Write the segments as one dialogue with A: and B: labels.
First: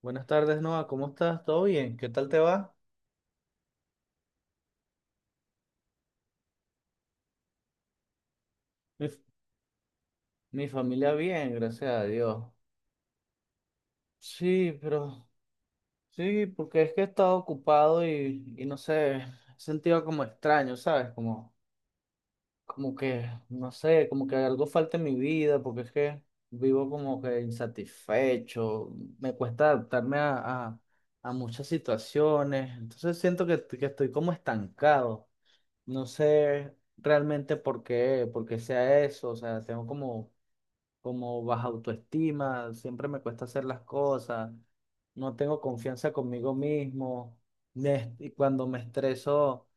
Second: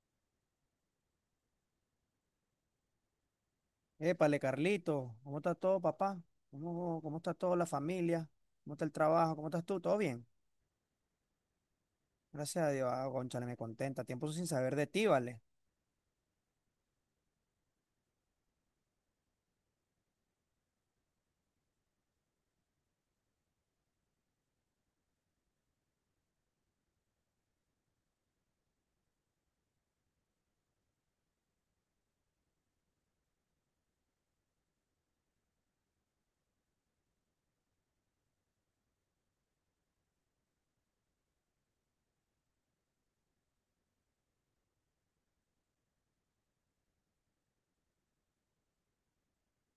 A: Buenas tardes, Noah. ¿Cómo estás? ¿Todo bien? ¿Qué tal te va?
B: Épale, Carlito, ¿cómo está todo, papá? ¿Cómo está toda la familia? ¿Cómo está el
A: Mi, f-
B: trabajo? ¿Cómo estás tú? ¿Todo bien?
A: Mi familia bien, gracias a Dios.
B: Gracias a Dios. Ah, cónchale, me contenta. Tiempo sin saber
A: Sí,
B: de ti,
A: pero
B: ¿vale?
A: sí, porque es que he estado ocupado y no sé, he sentido como extraño, ¿sabes? Como, como que, no sé, como que algo falta en mi vida, porque es que vivo como que insatisfecho, me cuesta adaptarme a muchas situaciones, entonces siento que estoy como estancado. No sé realmente por qué sea eso, o sea, tengo como, como baja autoestima, siempre me cuesta hacer las cosas, no tengo confianza conmigo mismo, y cuando me estreso,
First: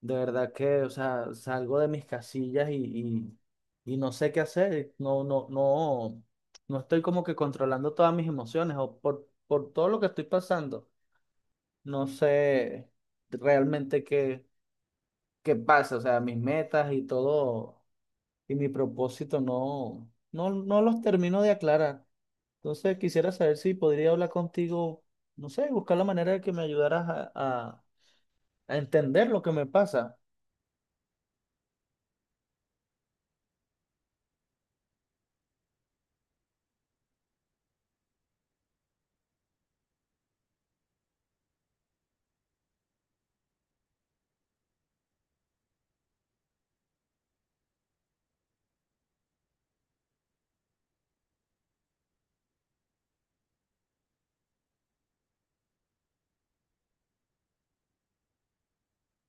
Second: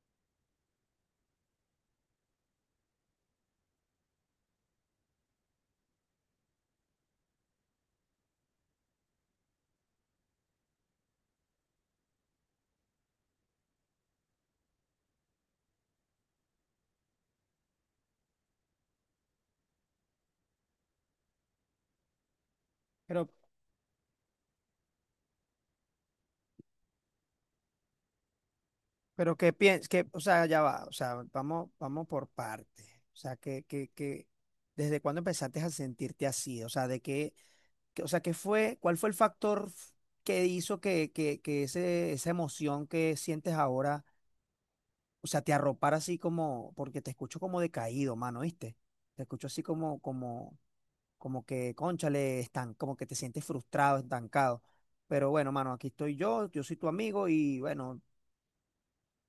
A: de verdad que, o sea, salgo de mis casillas y no sé qué hacer, no, no, no, no estoy como que controlando todas mis emociones o por todo lo que estoy pasando, no sé realmente qué. ¿Qué pasa? O sea, mis metas y todo y mi propósito no los termino de aclarar. Entonces
B: Pero,
A: quisiera saber si podría hablar contigo, no sé, buscar la manera de que me ayudaras a entender
B: pero
A: lo que
B: ¿qué
A: me
B: piensas? Que,
A: pasa.
B: o sea, ya va. O sea, vamos, vamos por partes. O sea, ¿desde cuándo empezaste a sentirte así? O sea, ¿de qué, o sea, qué fue, cuál fue el factor que hizo que, que esa emoción que sientes ahora? O sea, te arropar así como, porque te escucho como decaído, mano, ¿viste? Te escucho así como que, cónchale, están, como que te sientes frustrado, estancado. Pero bueno, mano, aquí estoy yo soy tu amigo y bueno,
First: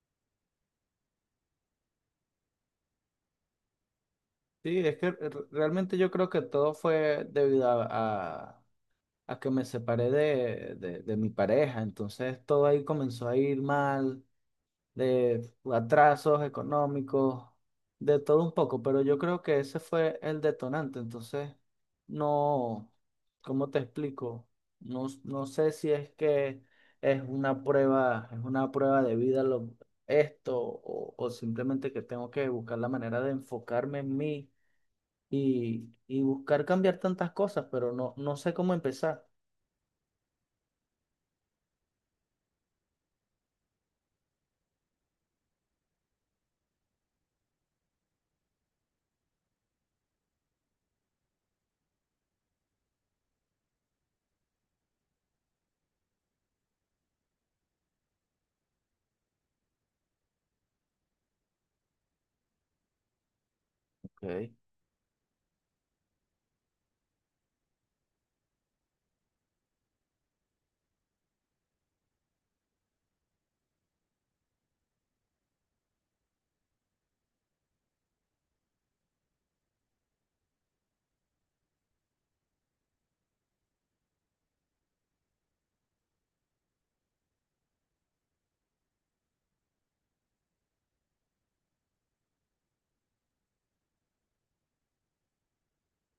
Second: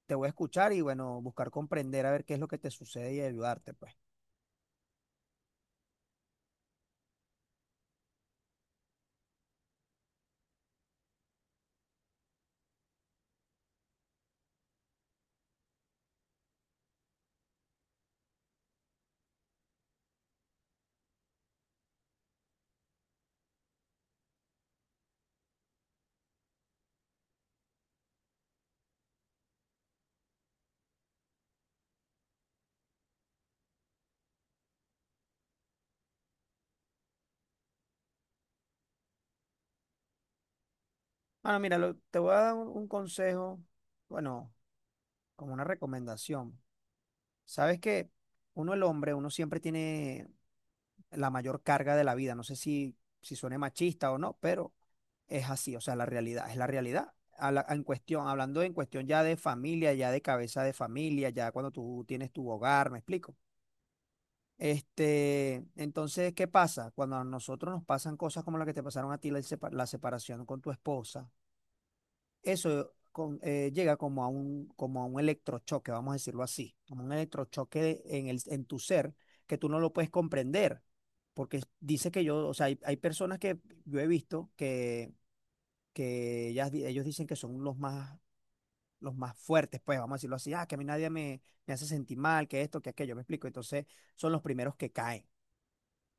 B: te voy a escuchar y bueno, buscar comprender a ver qué es lo que te sucede y ayudarte, pues.
A: Sí, es que realmente yo creo que todo fue debido a, a- a que me separé de, de mi pareja. Entonces todo ahí comenzó a ir mal, de atrasos económicos, de todo un poco, pero yo creo que ese fue el detonante, entonces no, ¿cómo te explico? No, no sé si es que es una prueba de vida lo, esto o simplemente que tengo que buscar la manera de enfocarme en mí y buscar cambiar tantas cosas, pero no, no sé cómo empezar.
B: Mano, mira, te voy a dar un consejo, bueno, como una recomendación. Sabes que uno, el hombre, uno siempre tiene la mayor carga de la vida. No sé si suene machista o no, pero es así, o sea, la realidad, es la realidad. En cuestión, hablando en cuestión ya de familia, ya de cabeza de familia, ya cuando tú tienes tu hogar, ¿me explico?
A: Ok.
B: Este, entonces, ¿qué pasa? Cuando a nosotros nos pasan cosas como la que te pasaron a ti, la separación con tu esposa, eso llega como a un, electrochoque, vamos a decirlo así, como un electrochoque en tu ser que tú no lo puedes comprender, porque dice que yo, o sea, hay personas que yo he visto que, ellos dicen que son los más fuertes, pues vamos a decirlo así, que a mí nadie me hace sentir mal, que esto, que aquello, me explico, entonces son los primeros que caen.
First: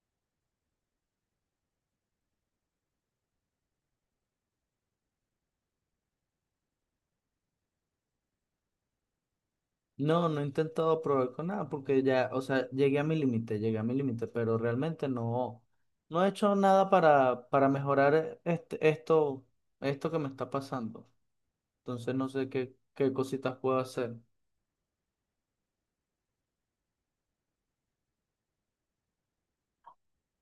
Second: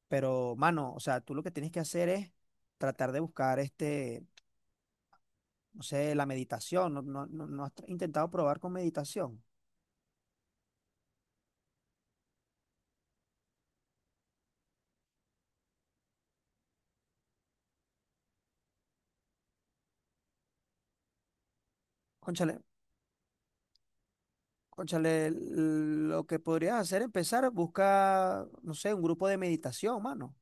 B: Pero, mano, o sea, tú lo que tienes que hacer es tratar de buscar este no sé, la meditación, no has intentado probar con meditación.
A: No, no he intentado probar con nada porque ya, o sea, llegué a mi límite, llegué a mi límite, pero realmente no, no he hecho nada para, para mejorar este, esto que me está pasando. Entonces no sé
B: Cónchale,
A: qué, qué cositas puedo hacer.
B: cónchale, lo que podrías hacer es empezar, busca, no sé, un grupo de meditación, mano,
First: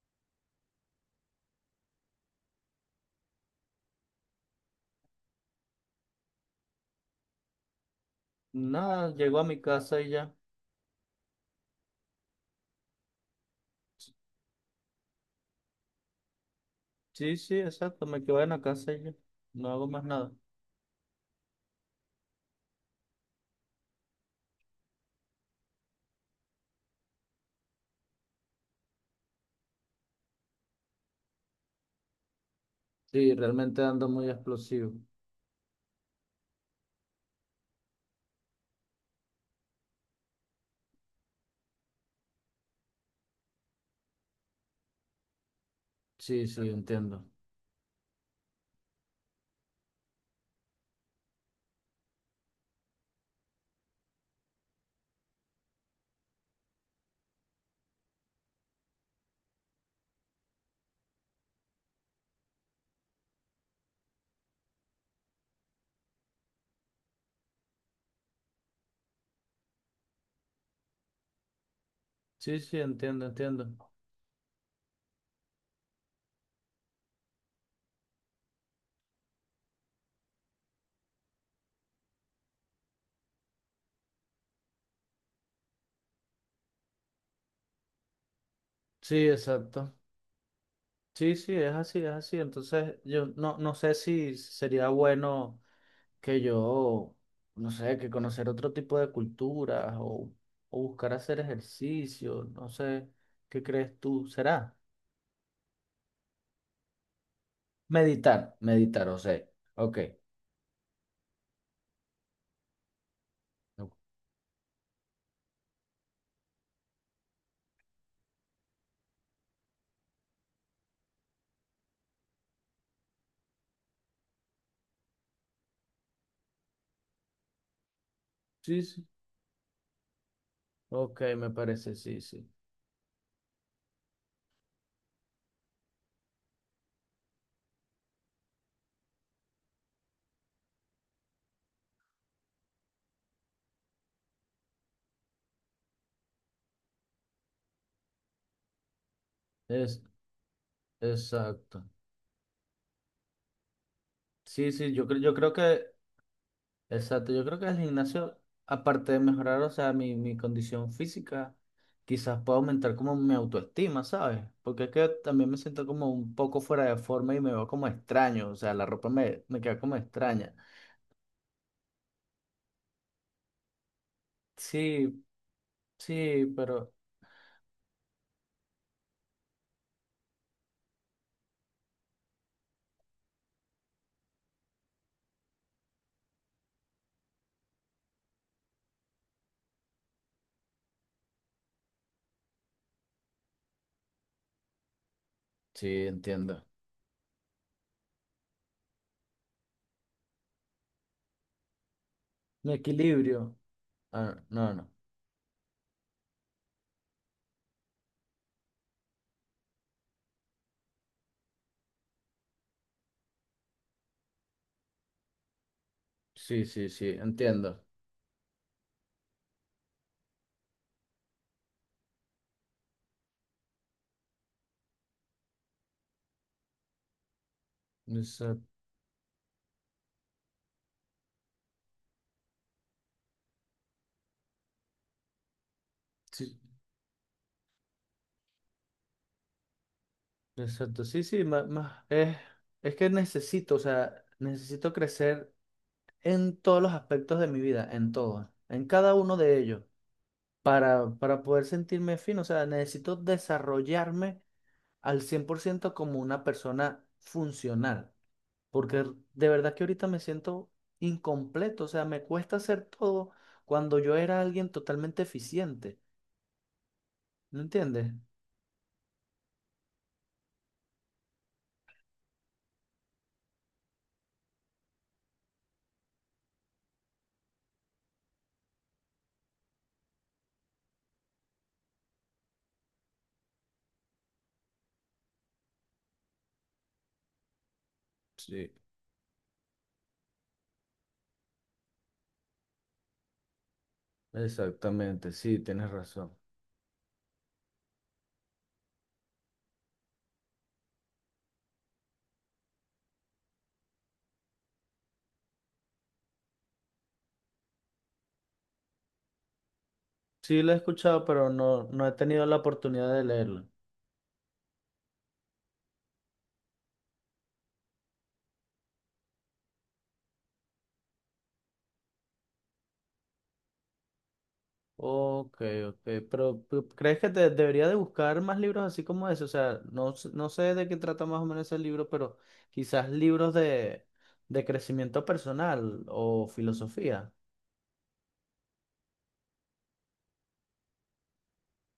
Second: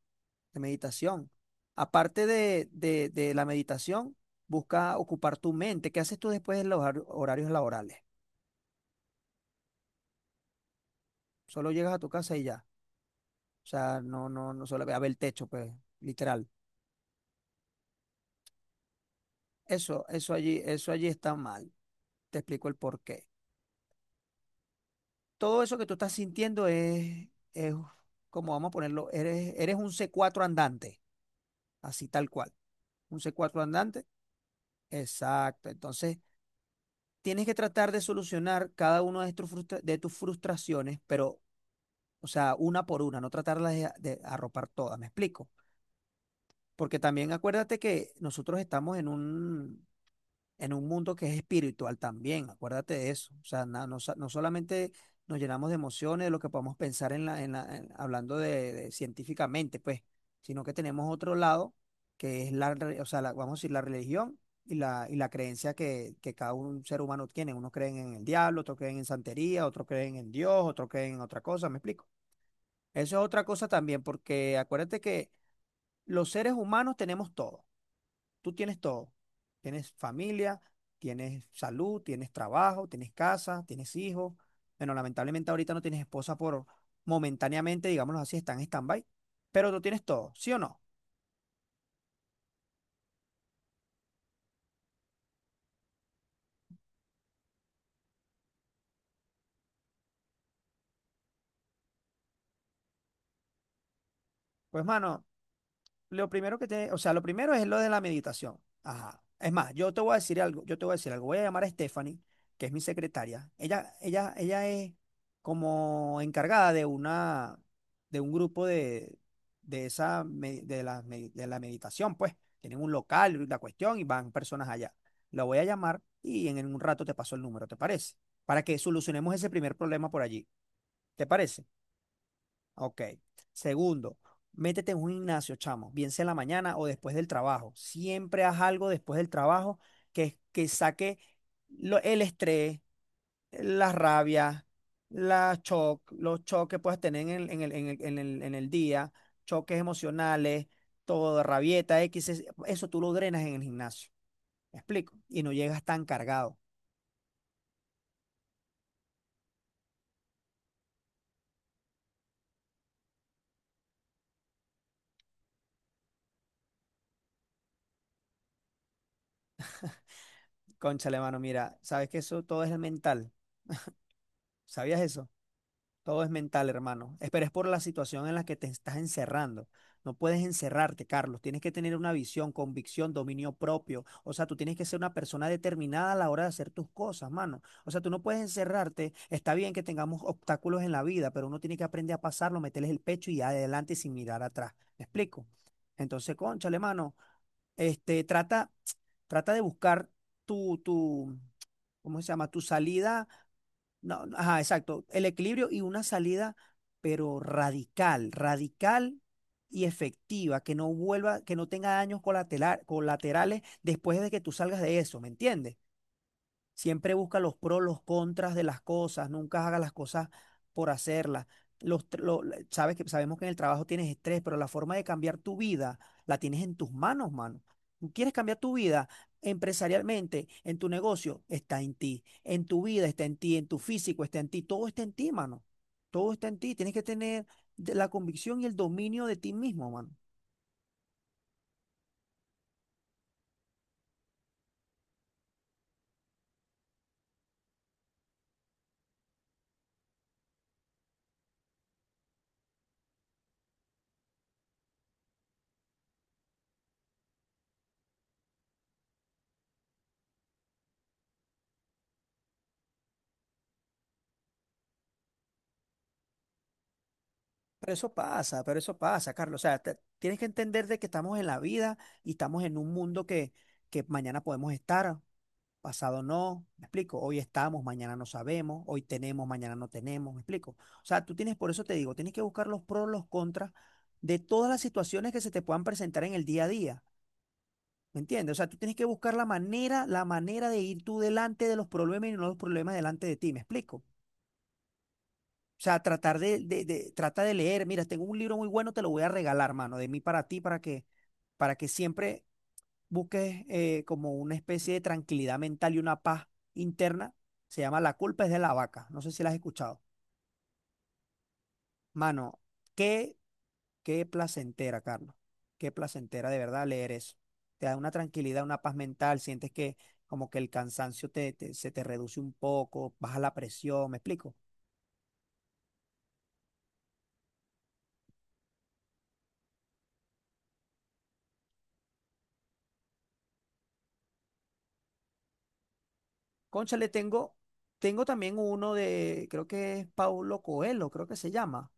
B: de meditación. Aparte de, de la meditación, busca ocupar tu mente. ¿Qué haces tú después de los horarios laborales?
A: Nada, llego a mi casa y ya.
B: Solo llegas a tu casa y ya. O sea, no solo a ver el techo, pues, literal.
A: Sí, sí, exacto, me quedo en la casa y ya. No hago más
B: Eso,
A: nada.
B: eso allí, eso allí está mal. Te explico el porqué. Todo eso que tú estás sintiendo es, como vamos a ponerlo, eres un c cuatro andante, así tal cual. Un c
A: Sí,
B: cuatro
A: realmente
B: andante,
A: ando muy explosivo.
B: exacto. Entonces, tienes que tratar de solucionar cada una de, de tus frustraciones, pero, o sea, una por una, no tratarlas de, arropar todas, ¿me explico?
A: Sí, sí,
B: Porque
A: entiendo.
B: también acuérdate que nosotros estamos en un mundo que es espiritual también, acuérdate de eso. O sea, no solamente nos llenamos de emociones, de lo que podemos pensar hablando de científicamente, pues, sino que tenemos otro lado, que es o sea, vamos a decir, la religión y la, creencia que cada un ser humano tiene. Unos creen en el diablo, otros creen en santería, otros creen en Dios, otros creen en otra cosa, ¿me explico?
A: Sí, sí,
B: Eso es
A: entiendo,
B: otra cosa
A: entiendo.
B: también, porque acuérdate que los seres humanos tenemos todo. Tú tienes todo. Tienes familia, tienes salud, tienes trabajo, tienes casa, tienes hijos. Bueno, lamentablemente ahorita no tienes esposa por momentáneamente, digámoslo así, está en stand-by.
A: Sí,
B: Pero tú
A: exacto.
B: tienes todo, ¿sí o no?
A: Sí, sí, es así, es así. Entonces, yo no, no sé si sería bueno que yo, no sé, que conocer otro tipo de culturas o buscar hacer ejercicio, no sé, ¿qué crees tú? ¿Será?
B: Pues, mano, lo primero que te, o sea, lo primero es lo de la
A: Meditar,
B: meditación.
A: meditar, o
B: Ajá.
A: sea,
B: Es más, yo
A: ok.
B: te voy a decir algo, yo te voy a decir algo. Voy a llamar a Stephanie, que es mi secretaria. Ella es como encargada de un grupo de esa, me- de la meditación, pues. Tienen un local, la cuestión, y van personas allá. La voy a llamar y en un rato te paso el número, ¿te parece? Para que
A: Sí, sí.
B: solucionemos ese primer problema por allí.
A: Ok,
B: ¿Te
A: me
B: parece?
A: parece, sí, sí.
B: Ok. Segundo, métete en un gimnasio, chamo, bien sea en la mañana o después del trabajo. Siempre haz algo después del trabajo que saque el estrés, la rabia, los choques que puedas tener en el, en el día, choques
A: Es
B: emocionales, todo,
A: exacto.
B: rabieta, X, eso tú lo drenas en el gimnasio.
A: Sí,
B: ¿Me
A: sí, yo,
B: explico?
A: yo
B: Y
A: creo
B: no llegas
A: que
B: tan cargado.
A: exacto, yo creo que el gimnasio, aparte de mejorar, o sea, mi condición física, quizás pueda aumentar como mi autoestima, ¿sabes? Porque es que también me siento como un poco fuera de forma y me veo como extraño, o sea, la ropa me, me queda como extraña.
B: Cónchale, mano, mira, sabes que eso todo es mental. ¿Sabías
A: Sí,
B: eso? Todo es
A: sí,
B: mental,
A: pero
B: hermano. Pero es por la situación en la que te estás encerrando. No puedes encerrarte, Carlos. Tienes que tener una visión, convicción, dominio propio. O sea, tú tienes que ser una persona determinada a la hora de hacer tus cosas, mano. O sea, tú no puedes encerrarte. Está bien que tengamos obstáculos en la vida, pero uno tiene que aprender a pasarlo, meterles el pecho y adelante sin mirar atrás. ¿Me explico?
A: sí,
B: Entonces,
A: entiendo.
B: cónchale, mano. Este, trata de buscar tu, tu, ¿cómo se llama? Tu
A: Mi
B: salida
A: equilibrio.
B: no,
A: Ah,
B: no, ajá,
A: no, no.
B: exacto. El equilibrio y una salida, pero radical, radical y efectiva, que no vuelva, que no tenga daños colaterales después de que tú salgas de eso, ¿me entiendes?
A: Sí, sí, sí,
B: Siempre busca los pros,
A: entiendo.
B: los contras de las cosas, nunca haga las cosas por hacerlas. Los, tr- lo- la- Sabes que sabemos que en el trabajo tienes estrés, pero la forma de cambiar tu vida la tienes en tus manos, mano. Tú quieres cambiar tu
A: Exacto,
B: vida empresarialmente, en tu negocio, está en ti. En tu vida está en ti, en tu físico está en ti, todo está en ti, mano. Todo está
A: sí,
B: en ti. Tienes que tener la convicción y el dominio de ti mismo, mano.
A: exacto. Sí, sí, es que necesito, o sea, necesito crecer en todos los aspectos de mi vida, en todos, en cada uno de ellos, para poder sentirme fino. O sea, necesito desarrollarme al 100% como una persona funcional, porque de verdad que ahorita me siento incompleto, o sea, me cuesta hacer todo cuando yo era alguien totalmente eficiente, ¿me entiendes?
B: Pero eso pasa, Carlos. O sea, tienes que entender de que estamos en la vida y estamos en un mundo que, mañana podemos estar, pasado no. ¿Me explico? Hoy estamos, mañana no sabemos, hoy tenemos, mañana no tenemos. ¿Me explico? O sea, tú tienes, por eso te digo, tienes que buscar los pros, los contras de todas las situaciones que se te puedan presentar en el día a día. ¿Me entiendes? O sea,
A: Sí,
B: tú tienes que buscar la manera de ir tú delante de los problemas y no los problemas delante de ti. ¿Me explico?
A: exactamente, sí,
B: O
A: tienes
B: sea,
A: razón.
B: tratar de, trata de leer. Mira, tengo un libro muy bueno, te lo voy a regalar, mano, de mí para ti, para que, siempre busques como una especie de tranquilidad mental y una paz interna. Se llama La culpa es de la vaca. No sé si la has escuchado.
A: Sí, lo he escuchado, pero no, no he tenido la
B: Mano,
A: oportunidad de
B: qué,
A: leerlo.
B: qué placentera, Carlos. Qué placentera de verdad leer eso. Te da una tranquilidad, una paz mental. Sientes que como que el cansancio te, se te reduce un poco, baja la presión. ¿Me explico?
A: Ok, ok, pero ¿crees que te debería de buscar más libros así como ese? O sea, no, no sé de qué trata más o menos ese libro, pero quizás libros de crecimiento personal o
B: Cónchale,
A: filosofía.
B: tengo también uno de, creo que es Paulo Coelho, creo que se llama,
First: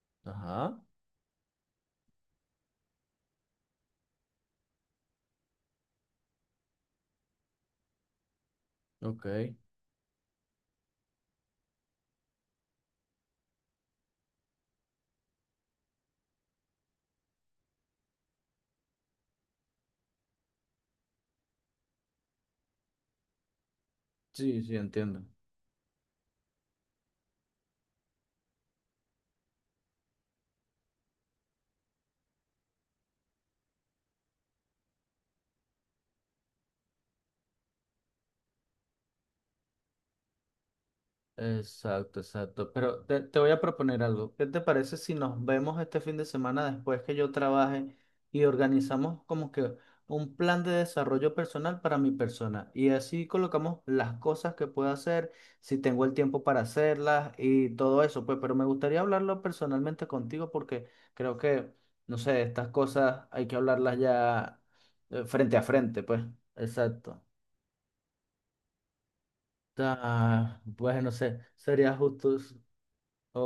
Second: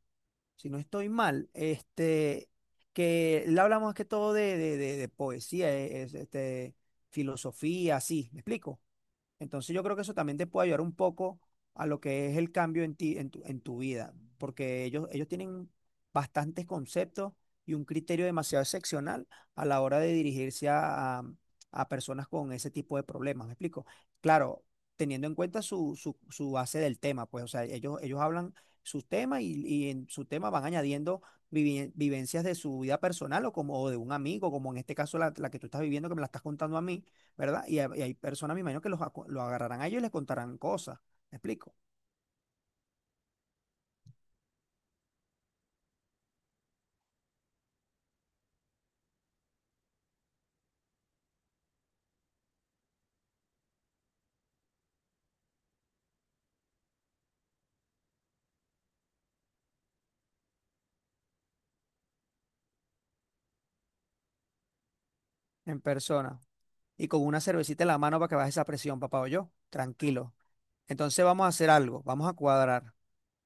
B: si no
A: Ajá,
B: estoy mal, este, que le hablamos más que todo de, de poesía, filosofía, así, ¿me explico?
A: ok.
B: Entonces yo creo que eso también te puede ayudar un poco a lo que es el cambio en ti, en tu, vida, porque ellos tienen bastantes conceptos y un criterio demasiado excepcional a la hora de dirigirse a, a personas con ese tipo de problemas, ¿me explico?
A: Sí,
B: Claro,
A: sí, entiendo.
B: teniendo en cuenta su, base del tema, pues, o sea, ellos, hablan sus temas y en su tema van añadiendo vivencias de su vida personal o como o de un amigo, como en este caso la, que tú estás viviendo, que me la estás contando a mí, ¿verdad? y hay personas, me imagino que lo agarrarán a ellos y les contarán cosas, ¿me explico?
A: Exacto, exacto. Pero te voy a proponer algo. ¿Qué te parece si nos vemos este fin de semana después que yo trabaje y organizamos como que un plan de desarrollo personal para mi persona? Y así colocamos las cosas que puedo hacer, si tengo el tiempo para hacerlas y todo eso. Pues, pero me gustaría hablarlo personalmente contigo porque creo que, no sé, estas cosas hay que hablarlas ya, frente a
B: En
A: frente, pues.
B: persona. Y con
A: Exacto.
B: una cervecita en la mano para que baje esa presión, papá o yo, tranquilo.
A: Ah, pues no
B: Entonces
A: sé,
B: vamos a hacer
A: sería
B: algo, vamos a
A: justo.
B: cuadrar,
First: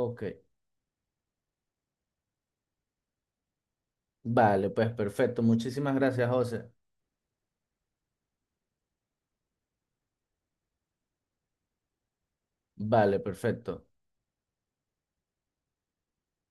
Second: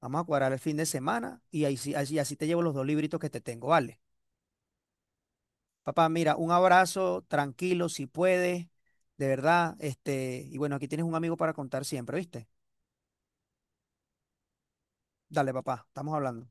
B: vamos a cuadrar el fin de semana y así te llevo los dos libritos que te tengo, ¿vale?
A: Vale, pues perfecto. Muchísimas
B: Papá,
A: gracias,
B: mira, un
A: José.
B: abrazo, tranquilo, si puedes, de verdad, este, y bueno, aquí tienes un amigo para contar siempre, ¿viste?
A: Vale, perfecto.
B: Dale, papá, estamos hablando.